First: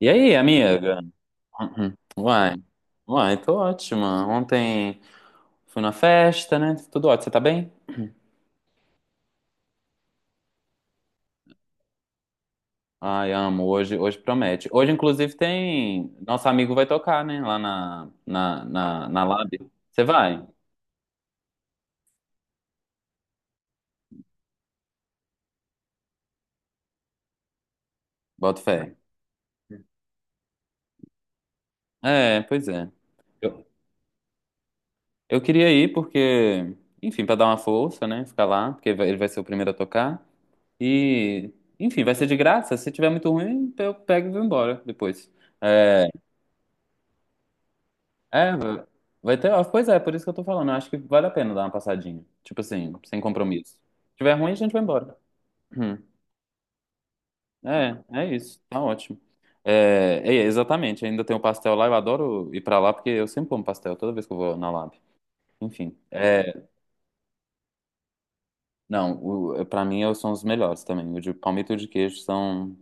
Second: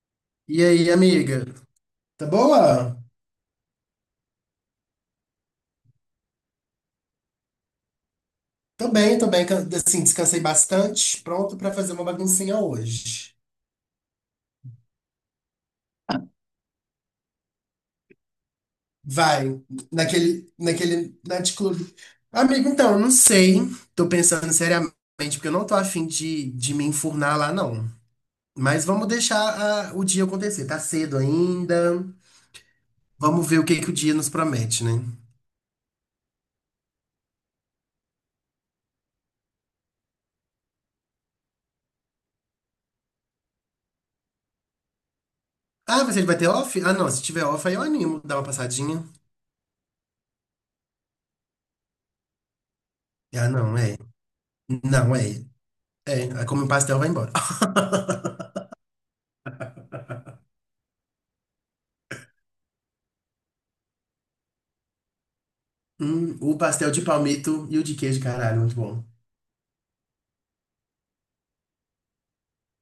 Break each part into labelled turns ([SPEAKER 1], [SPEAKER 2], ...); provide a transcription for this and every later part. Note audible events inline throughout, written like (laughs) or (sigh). [SPEAKER 1] E aí,
[SPEAKER 2] E aí,
[SPEAKER 1] amiga?
[SPEAKER 2] amiga?
[SPEAKER 1] Uhum.
[SPEAKER 2] Tá
[SPEAKER 1] Uai,
[SPEAKER 2] boa?
[SPEAKER 1] uai, tô ótima. Ontem fui na festa, né? Tudo ótimo. Você tá bem?
[SPEAKER 2] Tô bem, tô bem. Assim, descansei bastante. Pronto pra fazer uma baguncinha
[SPEAKER 1] Ai,
[SPEAKER 2] hoje.
[SPEAKER 1] amo. Hoje promete. Hoje, inclusive, tem. Nosso amigo vai tocar, né? Lá na Lab.
[SPEAKER 2] Vai,
[SPEAKER 1] Você vai?
[SPEAKER 2] naquele night club. Amigo, então, eu não sei. Tô pensando seriamente, porque eu não tô afim de me enfurnar lá, não.
[SPEAKER 1] Bota fé.
[SPEAKER 2] Mas vamos deixar o dia acontecer. Tá cedo ainda.
[SPEAKER 1] É, pois é.
[SPEAKER 2] Vamos ver o
[SPEAKER 1] Eu,
[SPEAKER 2] que que o dia nos promete, né?
[SPEAKER 1] eu queria ir porque, enfim, pra dar uma força, né? Ficar lá, porque ele vai ser o primeiro a tocar. E, enfim, vai ser de graça. Se tiver muito ruim, eu pego e vou embora depois.
[SPEAKER 2] Ah,
[SPEAKER 1] É,
[SPEAKER 2] você vai ter off? Ah, não. Se tiver off, aí eu animo. Dá uma
[SPEAKER 1] é, vai
[SPEAKER 2] passadinha.
[SPEAKER 1] vai ter. Pois é, por isso que eu tô falando. Eu acho que vale a pena dar uma passadinha. Tipo assim, sem
[SPEAKER 2] Ah,
[SPEAKER 1] compromisso.
[SPEAKER 2] não, é.
[SPEAKER 1] Se tiver ruim, a gente vai
[SPEAKER 2] Não,
[SPEAKER 1] embora.
[SPEAKER 2] é.
[SPEAKER 1] Hum.
[SPEAKER 2] É, aí come um pastel, e vai embora.
[SPEAKER 1] É, é
[SPEAKER 2] (laughs)
[SPEAKER 1] isso. Tá ótimo. É, é, exatamente. Ainda tem o pastel lá. Eu adoro ir pra lá porque eu sempre como pastel toda vez que eu vou na Lab. Enfim.
[SPEAKER 2] O
[SPEAKER 1] É,
[SPEAKER 2] pastel de palmito e o de queijo, caralho, muito bom.
[SPEAKER 1] não, o, pra mim são os melhores também. O de palmito e o de queijo são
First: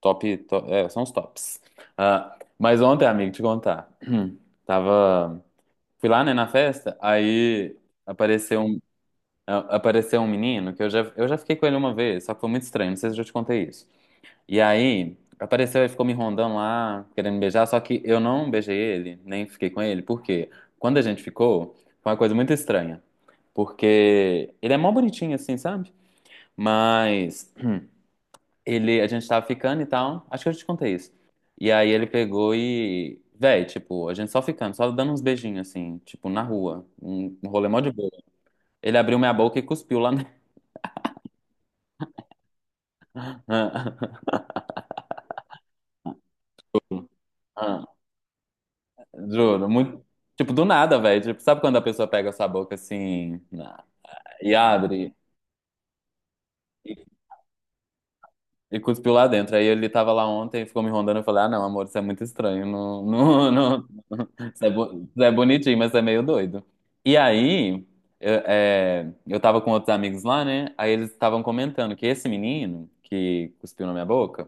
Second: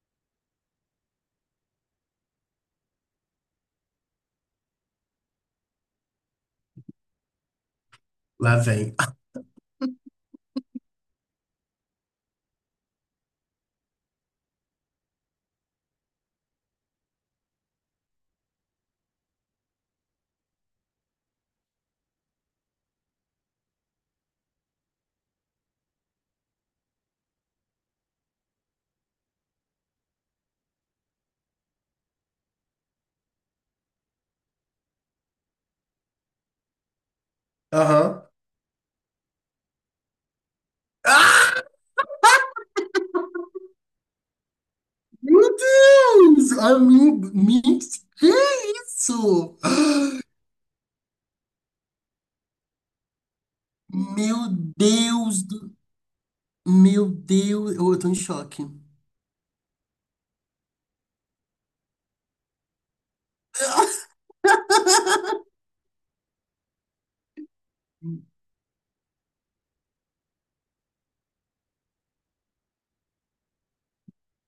[SPEAKER 1] top. É, são os tops. Ah, mas ontem, amigo, te contar. (clears throat) Tava. Fui lá, né, na festa. Aí.
[SPEAKER 2] Lá
[SPEAKER 1] Apareceu um
[SPEAKER 2] vem.
[SPEAKER 1] Apareceu um menino que eu já fiquei com ele uma vez, só que foi muito estranho, não sei se eu já te contei isso. E aí, apareceu e ficou me rondando lá, querendo me beijar, só que eu não beijei ele, nem fiquei com ele, porque quando a gente ficou, foi uma coisa muito estranha. Porque ele é mó bonitinho assim, sabe? Mas ele, a gente tava ficando e tal, acho que eu já te contei isso. E aí ele pegou e, véi, tipo, a gente só ficando, só dando uns beijinhos assim, tipo, na rua, um rolê mó de boa.
[SPEAKER 2] Aham.
[SPEAKER 1] Ele abriu minha boca e cuspiu lá na...
[SPEAKER 2] Ah, meu Deus!
[SPEAKER 1] (laughs)
[SPEAKER 2] Amigo,
[SPEAKER 1] Ah,
[SPEAKER 2] que isso?
[SPEAKER 1] juro, muito. Tipo, do nada, velho. Tipo, sabe quando a pessoa pega essa boca assim
[SPEAKER 2] Meu
[SPEAKER 1] e abre
[SPEAKER 2] Deus do...
[SPEAKER 1] e,
[SPEAKER 2] Meu Deus, eu tô em choque.
[SPEAKER 1] e cuspiu lá dentro? Aí ele tava lá ontem e ficou me rondando. Eu falei, ah, não, amor, isso é muito estranho. Não, não, não. (laughs) Isso é, isso é bonitinho, mas é meio doido. E aí, eu, é, eu tava com outros amigos lá, né? Aí eles estavam comentando que esse menino que cuspiu na minha boca,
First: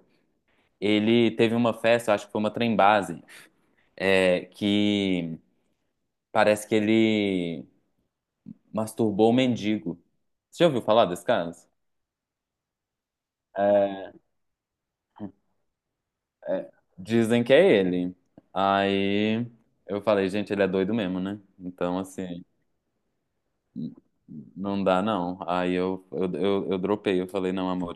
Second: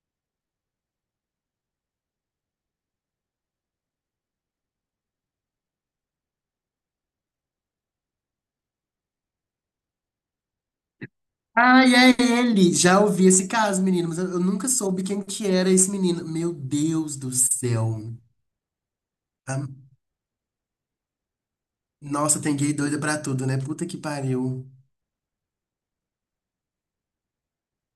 [SPEAKER 1] ele teve uma festa, eu acho que foi uma trem base, é, que parece que ele. Masturbou o mendigo. Você já ouviu falar desse caso?
[SPEAKER 2] Ai, é ele! Já ouvi esse caso, menino,
[SPEAKER 1] É,
[SPEAKER 2] mas eu nunca soube quem que era esse menino. Meu
[SPEAKER 1] é,
[SPEAKER 2] Deus do
[SPEAKER 1] dizem que é
[SPEAKER 2] céu.
[SPEAKER 1] ele. Aí
[SPEAKER 2] Ah,
[SPEAKER 1] eu falei, gente, ele é doido mesmo, né? Então,
[SPEAKER 2] Nossa,
[SPEAKER 1] assim,
[SPEAKER 2] tem gay doida pra tudo, né? Puta
[SPEAKER 1] n-
[SPEAKER 2] que pariu.
[SPEAKER 1] não dá não. Aí eu dropei, eu falei, não, amor,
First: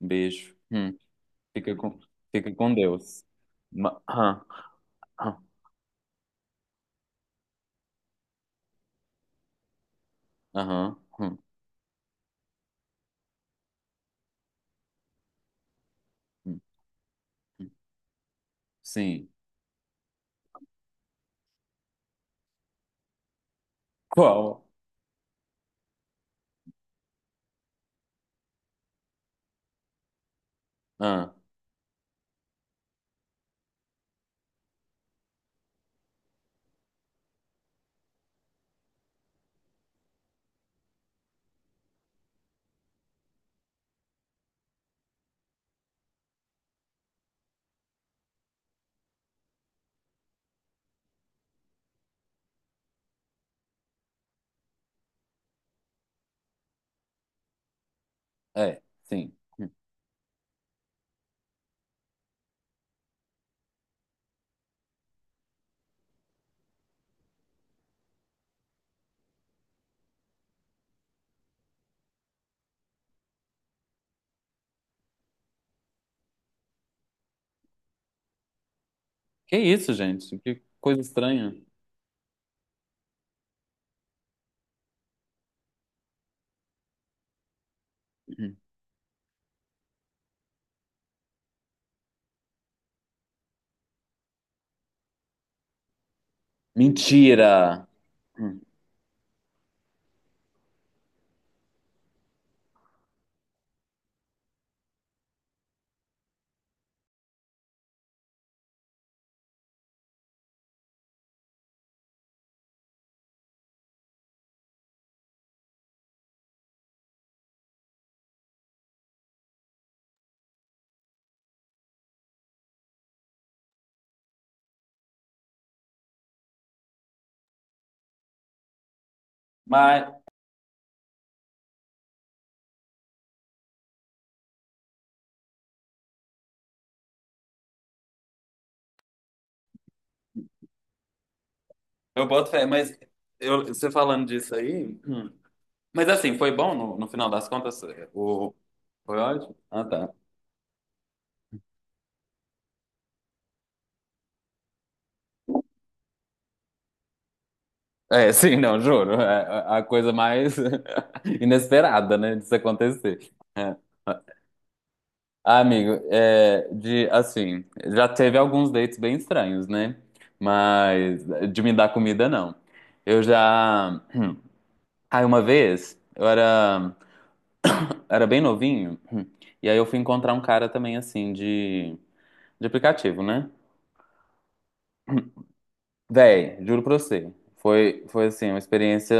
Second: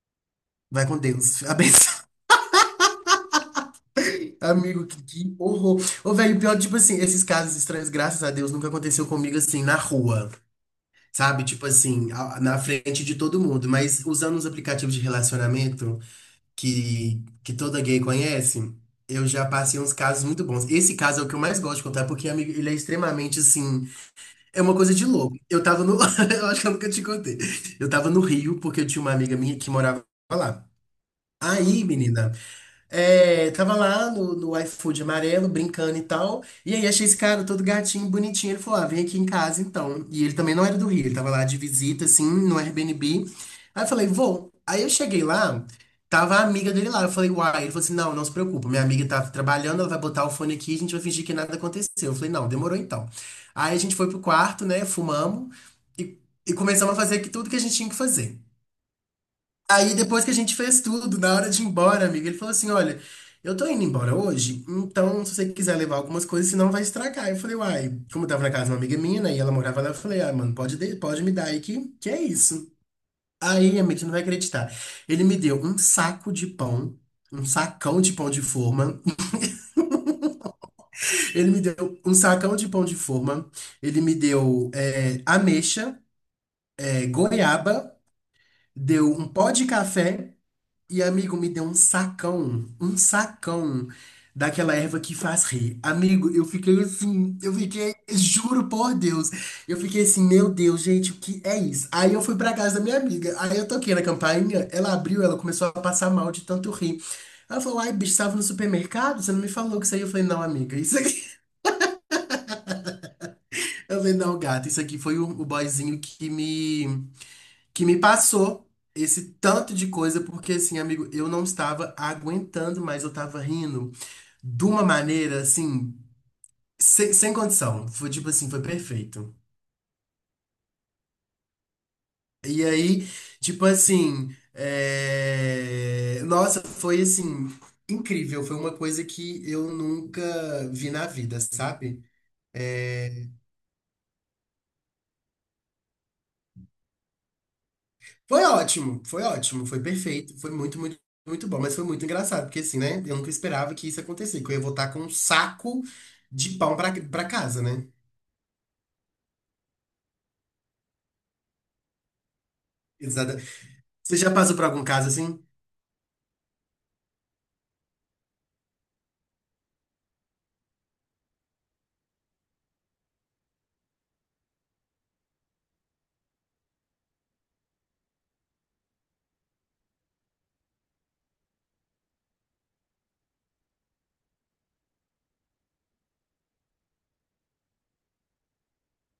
[SPEAKER 1] beijo.
[SPEAKER 2] Vai com Deus. (laughs)
[SPEAKER 1] Fica com,
[SPEAKER 2] Abençoe.
[SPEAKER 1] fica com Deus. Aham,
[SPEAKER 2] Amigo, que
[SPEAKER 1] aham,
[SPEAKER 2] horror. Ô, velho, pior, tipo assim, esses casos estranhos, graças a Deus, nunca aconteceu comigo assim, na rua.
[SPEAKER 1] aham,
[SPEAKER 2] Sabe? Tipo assim, na frente de todo mundo. Mas usando os aplicativos de relacionamento
[SPEAKER 1] hum.
[SPEAKER 2] que toda gay conhece, eu
[SPEAKER 1] Sim.
[SPEAKER 2] já passei uns casos muito bons. Esse caso é o que eu mais gosto de contar, porque, amigo, ele é extremamente assim. É
[SPEAKER 1] Qual?
[SPEAKER 2] uma coisa de louco. Eu tava no. (laughs) Eu acho que eu nunca te contei. Eu tava no Rio, porque eu tinha uma amiga minha que morava lá.
[SPEAKER 1] Ah,
[SPEAKER 2] Aí, menina. É, tava lá no, no iFood amarelo, brincando e tal. E aí achei esse cara todo gatinho, bonitinho. Ele falou: ah, vem aqui em casa então. E ele também não era do Rio, ele tava lá de visita, assim, no Airbnb. Aí eu falei: vou. Aí eu cheguei lá, tava a amiga dele lá. Eu falei: uai. Ele falou assim: não, não se preocupa, minha amiga tá trabalhando, ela vai botar o fone aqui, a gente vai fingir que nada aconteceu. Eu falei: não, demorou então. Aí a gente foi pro quarto, né, fumamos e, e começamos a fazer aqui tudo que a gente tinha que fazer.
[SPEAKER 1] é, sim. Hum.
[SPEAKER 2] Aí depois que a gente fez tudo, na hora de ir embora, amigo, ele falou assim: olha, eu tô indo embora hoje, então se você quiser levar algumas coisas, senão vai estragar. Eu falei, uai, como eu tava na casa de uma amiga minha, né, e ela morava lá, eu falei, ah, mano, pode, pode me dar aí que é isso. Aí, amigo, você não vai acreditar. Ele me deu um saco de pão, um sacão de pão de forma.
[SPEAKER 1] Que isso, gente? Que coisa
[SPEAKER 2] (laughs) Ele
[SPEAKER 1] estranha.
[SPEAKER 2] me deu um sacão de pão de forma. Ele me deu é, ameixa, é, goiaba,
[SPEAKER 1] Hum.
[SPEAKER 2] deu um pó de café. E amigo, me deu um sacão daquela erva que faz rir. Amigo, eu fiquei assim, eu
[SPEAKER 1] Mentira!
[SPEAKER 2] fiquei,
[SPEAKER 1] Hum.
[SPEAKER 2] juro por Deus, eu fiquei assim, meu Deus, gente, o que é isso? Aí eu fui pra casa da minha amiga, aí eu toquei na campainha, ela abriu, ela começou a passar mal de tanto rir. Ela falou, ai, bicho, estava no supermercado? Você não me falou que isso aí? Eu falei, não, amiga, isso aqui. (laughs) Eu falei, não, gata, isso aqui foi o boyzinho que me. Que me passou esse tanto de coisa, porque assim, amigo, eu não estava aguentando mais, eu tava rindo de uma maneira assim, sem condição. Foi tipo assim, foi perfeito.
[SPEAKER 1] Mas.
[SPEAKER 2] E aí, tipo assim, é, nossa, foi assim, incrível. Foi uma coisa que eu nunca vi na vida, sabe?
[SPEAKER 1] Eu boto fé, mas
[SPEAKER 2] Eh,
[SPEAKER 1] eu, você falando disso aí. hum. Mas assim, foi bom no, no final das contas?
[SPEAKER 2] foi
[SPEAKER 1] O,
[SPEAKER 2] ótimo,
[SPEAKER 1] foi
[SPEAKER 2] foi
[SPEAKER 1] ótimo?
[SPEAKER 2] ótimo, foi
[SPEAKER 1] Ah, tá.
[SPEAKER 2] perfeito, foi muito, muito, muito bom, mas foi muito engraçado, porque assim, né? Eu nunca esperava que isso acontecesse, que eu ia voltar com um saco de pão pra casa, né?
[SPEAKER 1] É, (laughs) sim, não, juro. É a coisa mais (laughs) inesperada, né, disso acontecer.
[SPEAKER 2] Exato.
[SPEAKER 1] É.
[SPEAKER 2] Você já passou por algum caso assim?
[SPEAKER 1] Ah, amigo, é, de assim, já teve alguns dates bem estranhos, né? Mas de me dar comida, não. Eu já. (clears throat) Aí uma vez, era bem novinho, (clears throat) e aí eu fui encontrar um cara também, assim, de. De aplicativo, né? Véi, juro pra você. Foi assim, uma experiência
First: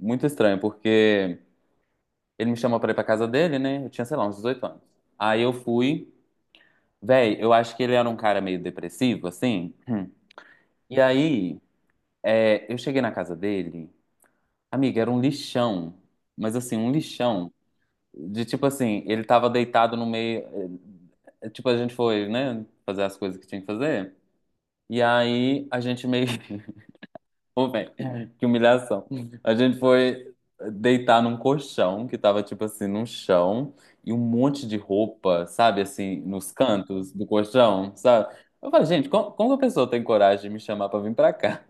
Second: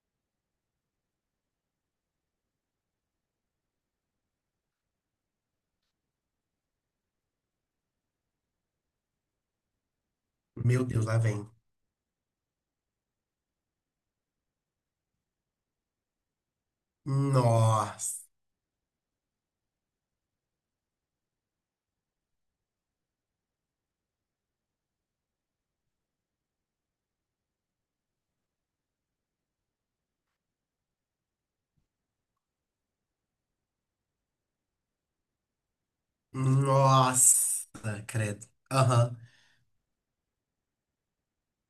[SPEAKER 1] muito estranha, porque ele me chamou pra ir pra casa dele, né? Eu tinha, sei lá, uns 18 anos. Aí eu fui. Véi, eu acho que ele era um cara meio depressivo, assim. (clears throat)
[SPEAKER 2] Meu
[SPEAKER 1] E
[SPEAKER 2] Deus, lá vem.
[SPEAKER 1] aí, é, eu cheguei na casa dele. Amiga, era um lixão. Mas assim, um lixão.
[SPEAKER 2] Nossa,
[SPEAKER 1] De tipo assim, ele tava deitado no meio. Tipo, a gente foi, né? Fazer as coisas que tinha que fazer. E aí, a gente meio (laughs) Ô, velho, (laughs) que humilhação. A gente foi deitar num colchão que tava, tipo assim, num chão e um monte de roupa, sabe, assim, nos cantos do
[SPEAKER 2] nossa,
[SPEAKER 1] colchão, sabe?
[SPEAKER 2] credo.
[SPEAKER 1] Eu falei, gente,
[SPEAKER 2] Aham,
[SPEAKER 1] como, como que a pessoa tem coragem de me chamar pra vir pra cá?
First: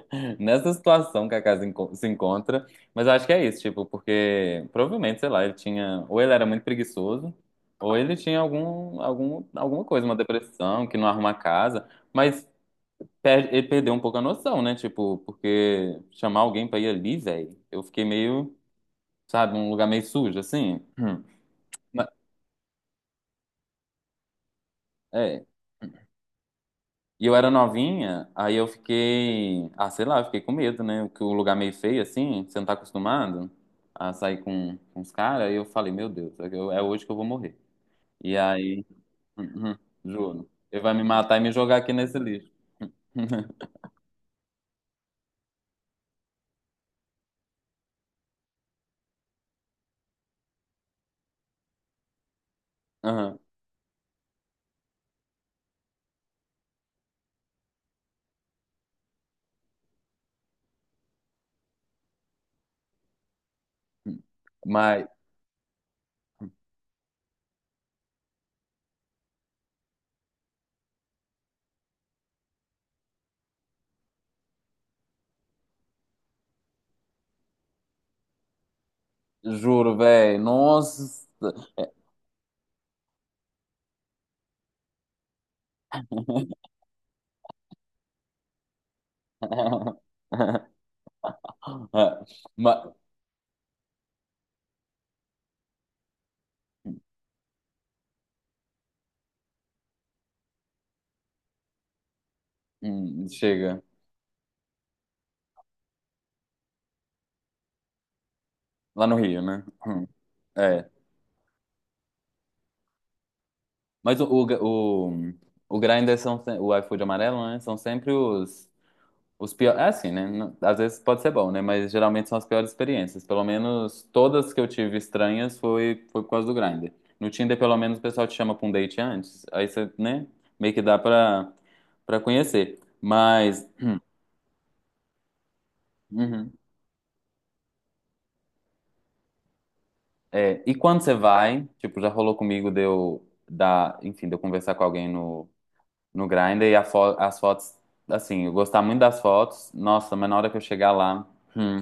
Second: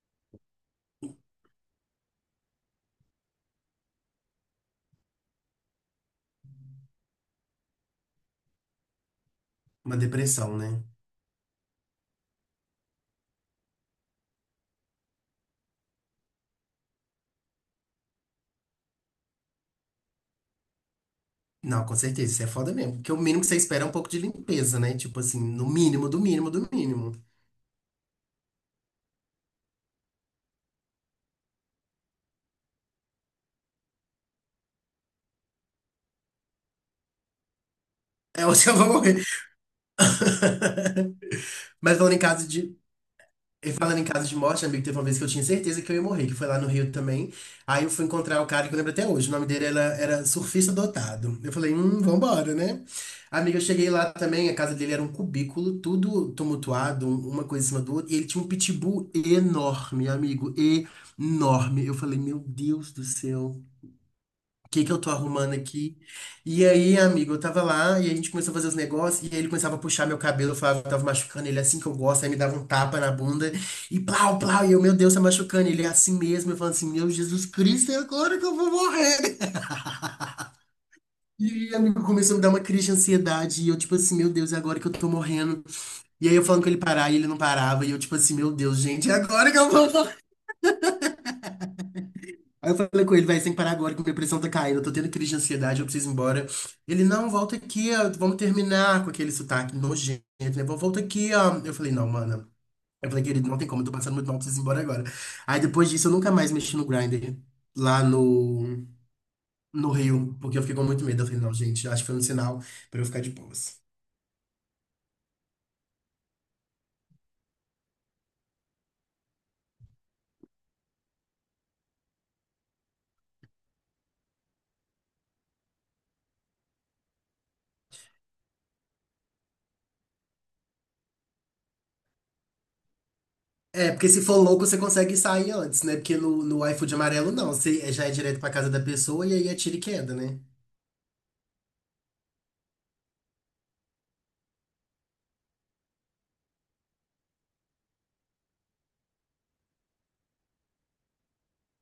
[SPEAKER 1] (laughs) Nessa situação que a casa se encontra. Mas eu acho que é isso, tipo, porque provavelmente, sei lá, ele tinha. Ou ele era muito preguiçoso, ou ele tinha algum, algum, alguma
[SPEAKER 2] uma
[SPEAKER 1] coisa, uma
[SPEAKER 2] depressão, né?
[SPEAKER 1] depressão, que não arruma a casa. Mas ele perdeu um pouco a noção, né? Tipo, porque chamar alguém pra ir ali, velho, eu fiquei meio, sabe, um lugar meio sujo, assim. Hum.
[SPEAKER 2] Não, com
[SPEAKER 1] Ma-
[SPEAKER 2] certeza, isso é foda mesmo, porque o mínimo que você espera é um pouco de limpeza, né? Tipo assim,
[SPEAKER 1] É.
[SPEAKER 2] no mínimo, do mínimo, do mínimo.
[SPEAKER 1] E eu era novinha, aí eu fiquei, ah, sei lá, eu fiquei com medo, né? Que o lugar meio feio, assim, você não tá acostumado a sair com os caras, aí eu falei, meu Deus, é que é hoje que eu vou morrer. E
[SPEAKER 2] É onde eu
[SPEAKER 1] aí,
[SPEAKER 2] vou morrer.
[SPEAKER 1] uhum, juro, ele vai me
[SPEAKER 2] (laughs)
[SPEAKER 1] matar e me jogar aqui
[SPEAKER 2] Mas falando
[SPEAKER 1] nesse
[SPEAKER 2] em caso
[SPEAKER 1] lixo.
[SPEAKER 2] de. E
[SPEAKER 1] (laughs)
[SPEAKER 2] falando em casos de morte, amigo, teve uma vez que eu tinha certeza que eu ia morrer, que foi lá no Rio também. Aí eu fui encontrar o cara que eu lembro até hoje, o nome dele era Surfista Dotado. Eu falei, vambora, né?
[SPEAKER 1] Uhum.
[SPEAKER 2] Amiga, eu cheguei lá também, a casa dele era um cubículo, tudo tumultuado, uma coisa em cima do outro, e ele tinha um pitbull enorme, amigo, enorme. Eu falei, meu Deus do céu. O que que eu
[SPEAKER 1] Mas,
[SPEAKER 2] tô arrumando aqui? E aí, amigo, eu tava lá e a gente começou a fazer os negócios e aí ele começava a puxar meu cabelo, eu falava que tava machucando ele assim que eu gosto, aí me dava um tapa na bunda e plau, plau, e eu, meu Deus, tá machucando ele é assim mesmo, eu falando assim, meu Jesus Cristo, é agora que eu vou morrer.
[SPEAKER 1] juro,
[SPEAKER 2] (laughs)
[SPEAKER 1] velho, nossa.
[SPEAKER 2] E amigo começou a me dar uma crise de ansiedade e eu tipo assim, meu Deus, é agora que eu tô morrendo. E aí eu falando que ele parar e ele não parava e eu tipo assim, meu Deus, gente, é agora que eu vou.
[SPEAKER 1] (laughs) Ah,
[SPEAKER 2] Aí eu
[SPEAKER 1] ma-
[SPEAKER 2] falei com ele, vai, sem parar agora que minha pressão tá caindo, eu tô tendo crise de ansiedade, eu preciso ir embora. Ele, não, volta aqui, ó, vamos terminar com aquele sotaque nojento, né? Volta aqui, ó. Eu falei, não, mano. Eu falei, querido, não tem como,
[SPEAKER 1] chega.
[SPEAKER 2] eu tô passando muito mal, eu preciso ir embora agora. Aí depois disso eu nunca mais mexi no Grindr lá
[SPEAKER 1] Lá no Rio, né?
[SPEAKER 2] no Rio, porque eu fiquei com
[SPEAKER 1] É.
[SPEAKER 2] muito medo. Eu falei, não, gente, acho que foi um sinal pra eu ficar de boas.
[SPEAKER 1] Mas o Grindr são, o iFood amarelo, né? São sempre os piores. É assim, né? Às vezes pode ser bom, né? Mas geralmente são as piores experiências. Pelo menos todas que eu tive estranhas foi, foi por causa do Grindr. No Tinder, pelo menos, o pessoal te chama pra um date antes. Aí você, né? Meio que dá pra, pra conhecer. Mas.
[SPEAKER 2] É, porque se for louco, você consegue sair antes, né? Porque
[SPEAKER 1] Uhum.
[SPEAKER 2] no iFood amarelo, não. Você já é direto pra casa da pessoa e aí é tiro e queda, né?
[SPEAKER 1] É, e quando você vai, tipo, já rolou comigo de eu dar, enfim, de eu conversar com alguém no, no Grindr e a as fotos, assim, eu gostar muito das fotos, nossa, mas na hora que eu chegar lá, hum,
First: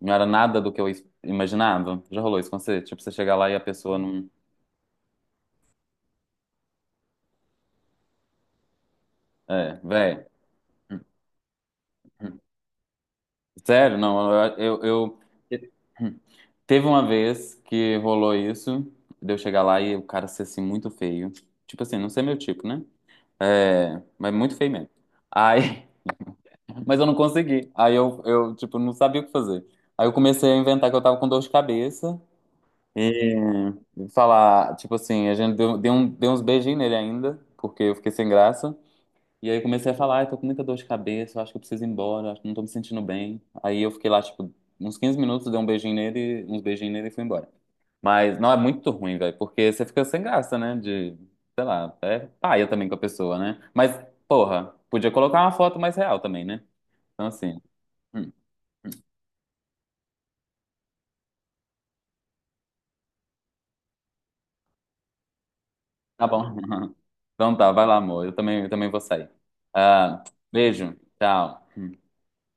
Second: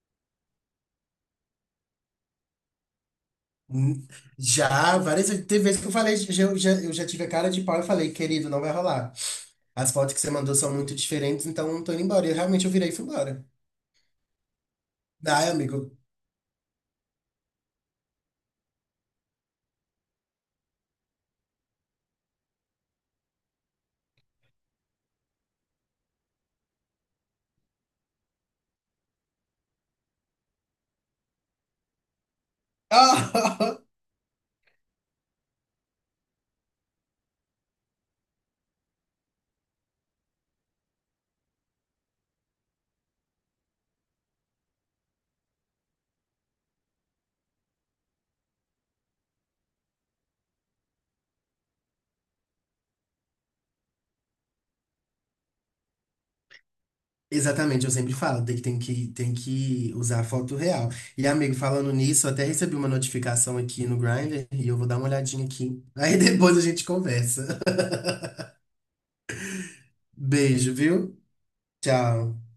[SPEAKER 1] não era nada do que eu imaginava. Já rolou isso com você? Tipo, você chegar lá e a pessoa
[SPEAKER 2] Hum,
[SPEAKER 1] não.
[SPEAKER 2] já, várias vezes. Teve vezes que eu falei, eu já tive a cara de pau e falei, querido, não vai rolar.
[SPEAKER 1] É,
[SPEAKER 2] As fotos que
[SPEAKER 1] véi,
[SPEAKER 2] você mandou são muito diferentes, então eu não tô indo embora. E realmente eu virei e fui embora.
[SPEAKER 1] sério, não, eu, eu, eu-
[SPEAKER 2] Ai, amigo.
[SPEAKER 1] Teve uma vez que rolou isso, de eu chegar lá e o cara ser assim muito feio. Tipo assim, não sei meu tipo, né? É, mas muito feio mesmo. Aí Mas eu não consegui. Aí eu, tipo, não sabia o que fazer. Aí eu comecei a inventar que eu tava com dor de cabeça e
[SPEAKER 2] Ah!
[SPEAKER 1] falar, tipo assim, a gente deu uns beijinhos nele ainda, porque eu fiquei sem graça. E aí comecei a falar, ai, tô com muita dor de cabeça, eu acho que eu preciso ir embora, acho que não tô me sentindo bem. Aí eu fiquei lá, tipo, uns 15 minutos, dei um beijinho nele, uns beijinhos nele e fui embora. Mas não é muito ruim, velho, porque você fica sem graça, né? De, sei lá, é paia também com a pessoa, né? Mas, porra, podia colocar uma foto mais real também, né? Então,
[SPEAKER 2] (laughs)
[SPEAKER 1] assim.
[SPEAKER 2] Exatamente, eu sempre
[SPEAKER 1] Hum,
[SPEAKER 2] falo, tem que usar a foto real. E, amigo, falando nisso, eu até recebi uma notificação aqui no Grindr e eu vou dar uma olhadinha aqui. Aí
[SPEAKER 1] Tá bom.
[SPEAKER 2] depois a gente
[SPEAKER 1] (laughs) Então
[SPEAKER 2] conversa.
[SPEAKER 1] tá, vai lá, amor. Eu também vou sair.
[SPEAKER 2] (laughs)
[SPEAKER 1] Ah,
[SPEAKER 2] Beijo,
[SPEAKER 1] beijo.
[SPEAKER 2] viu?
[SPEAKER 1] Tchau.
[SPEAKER 2] Tchau.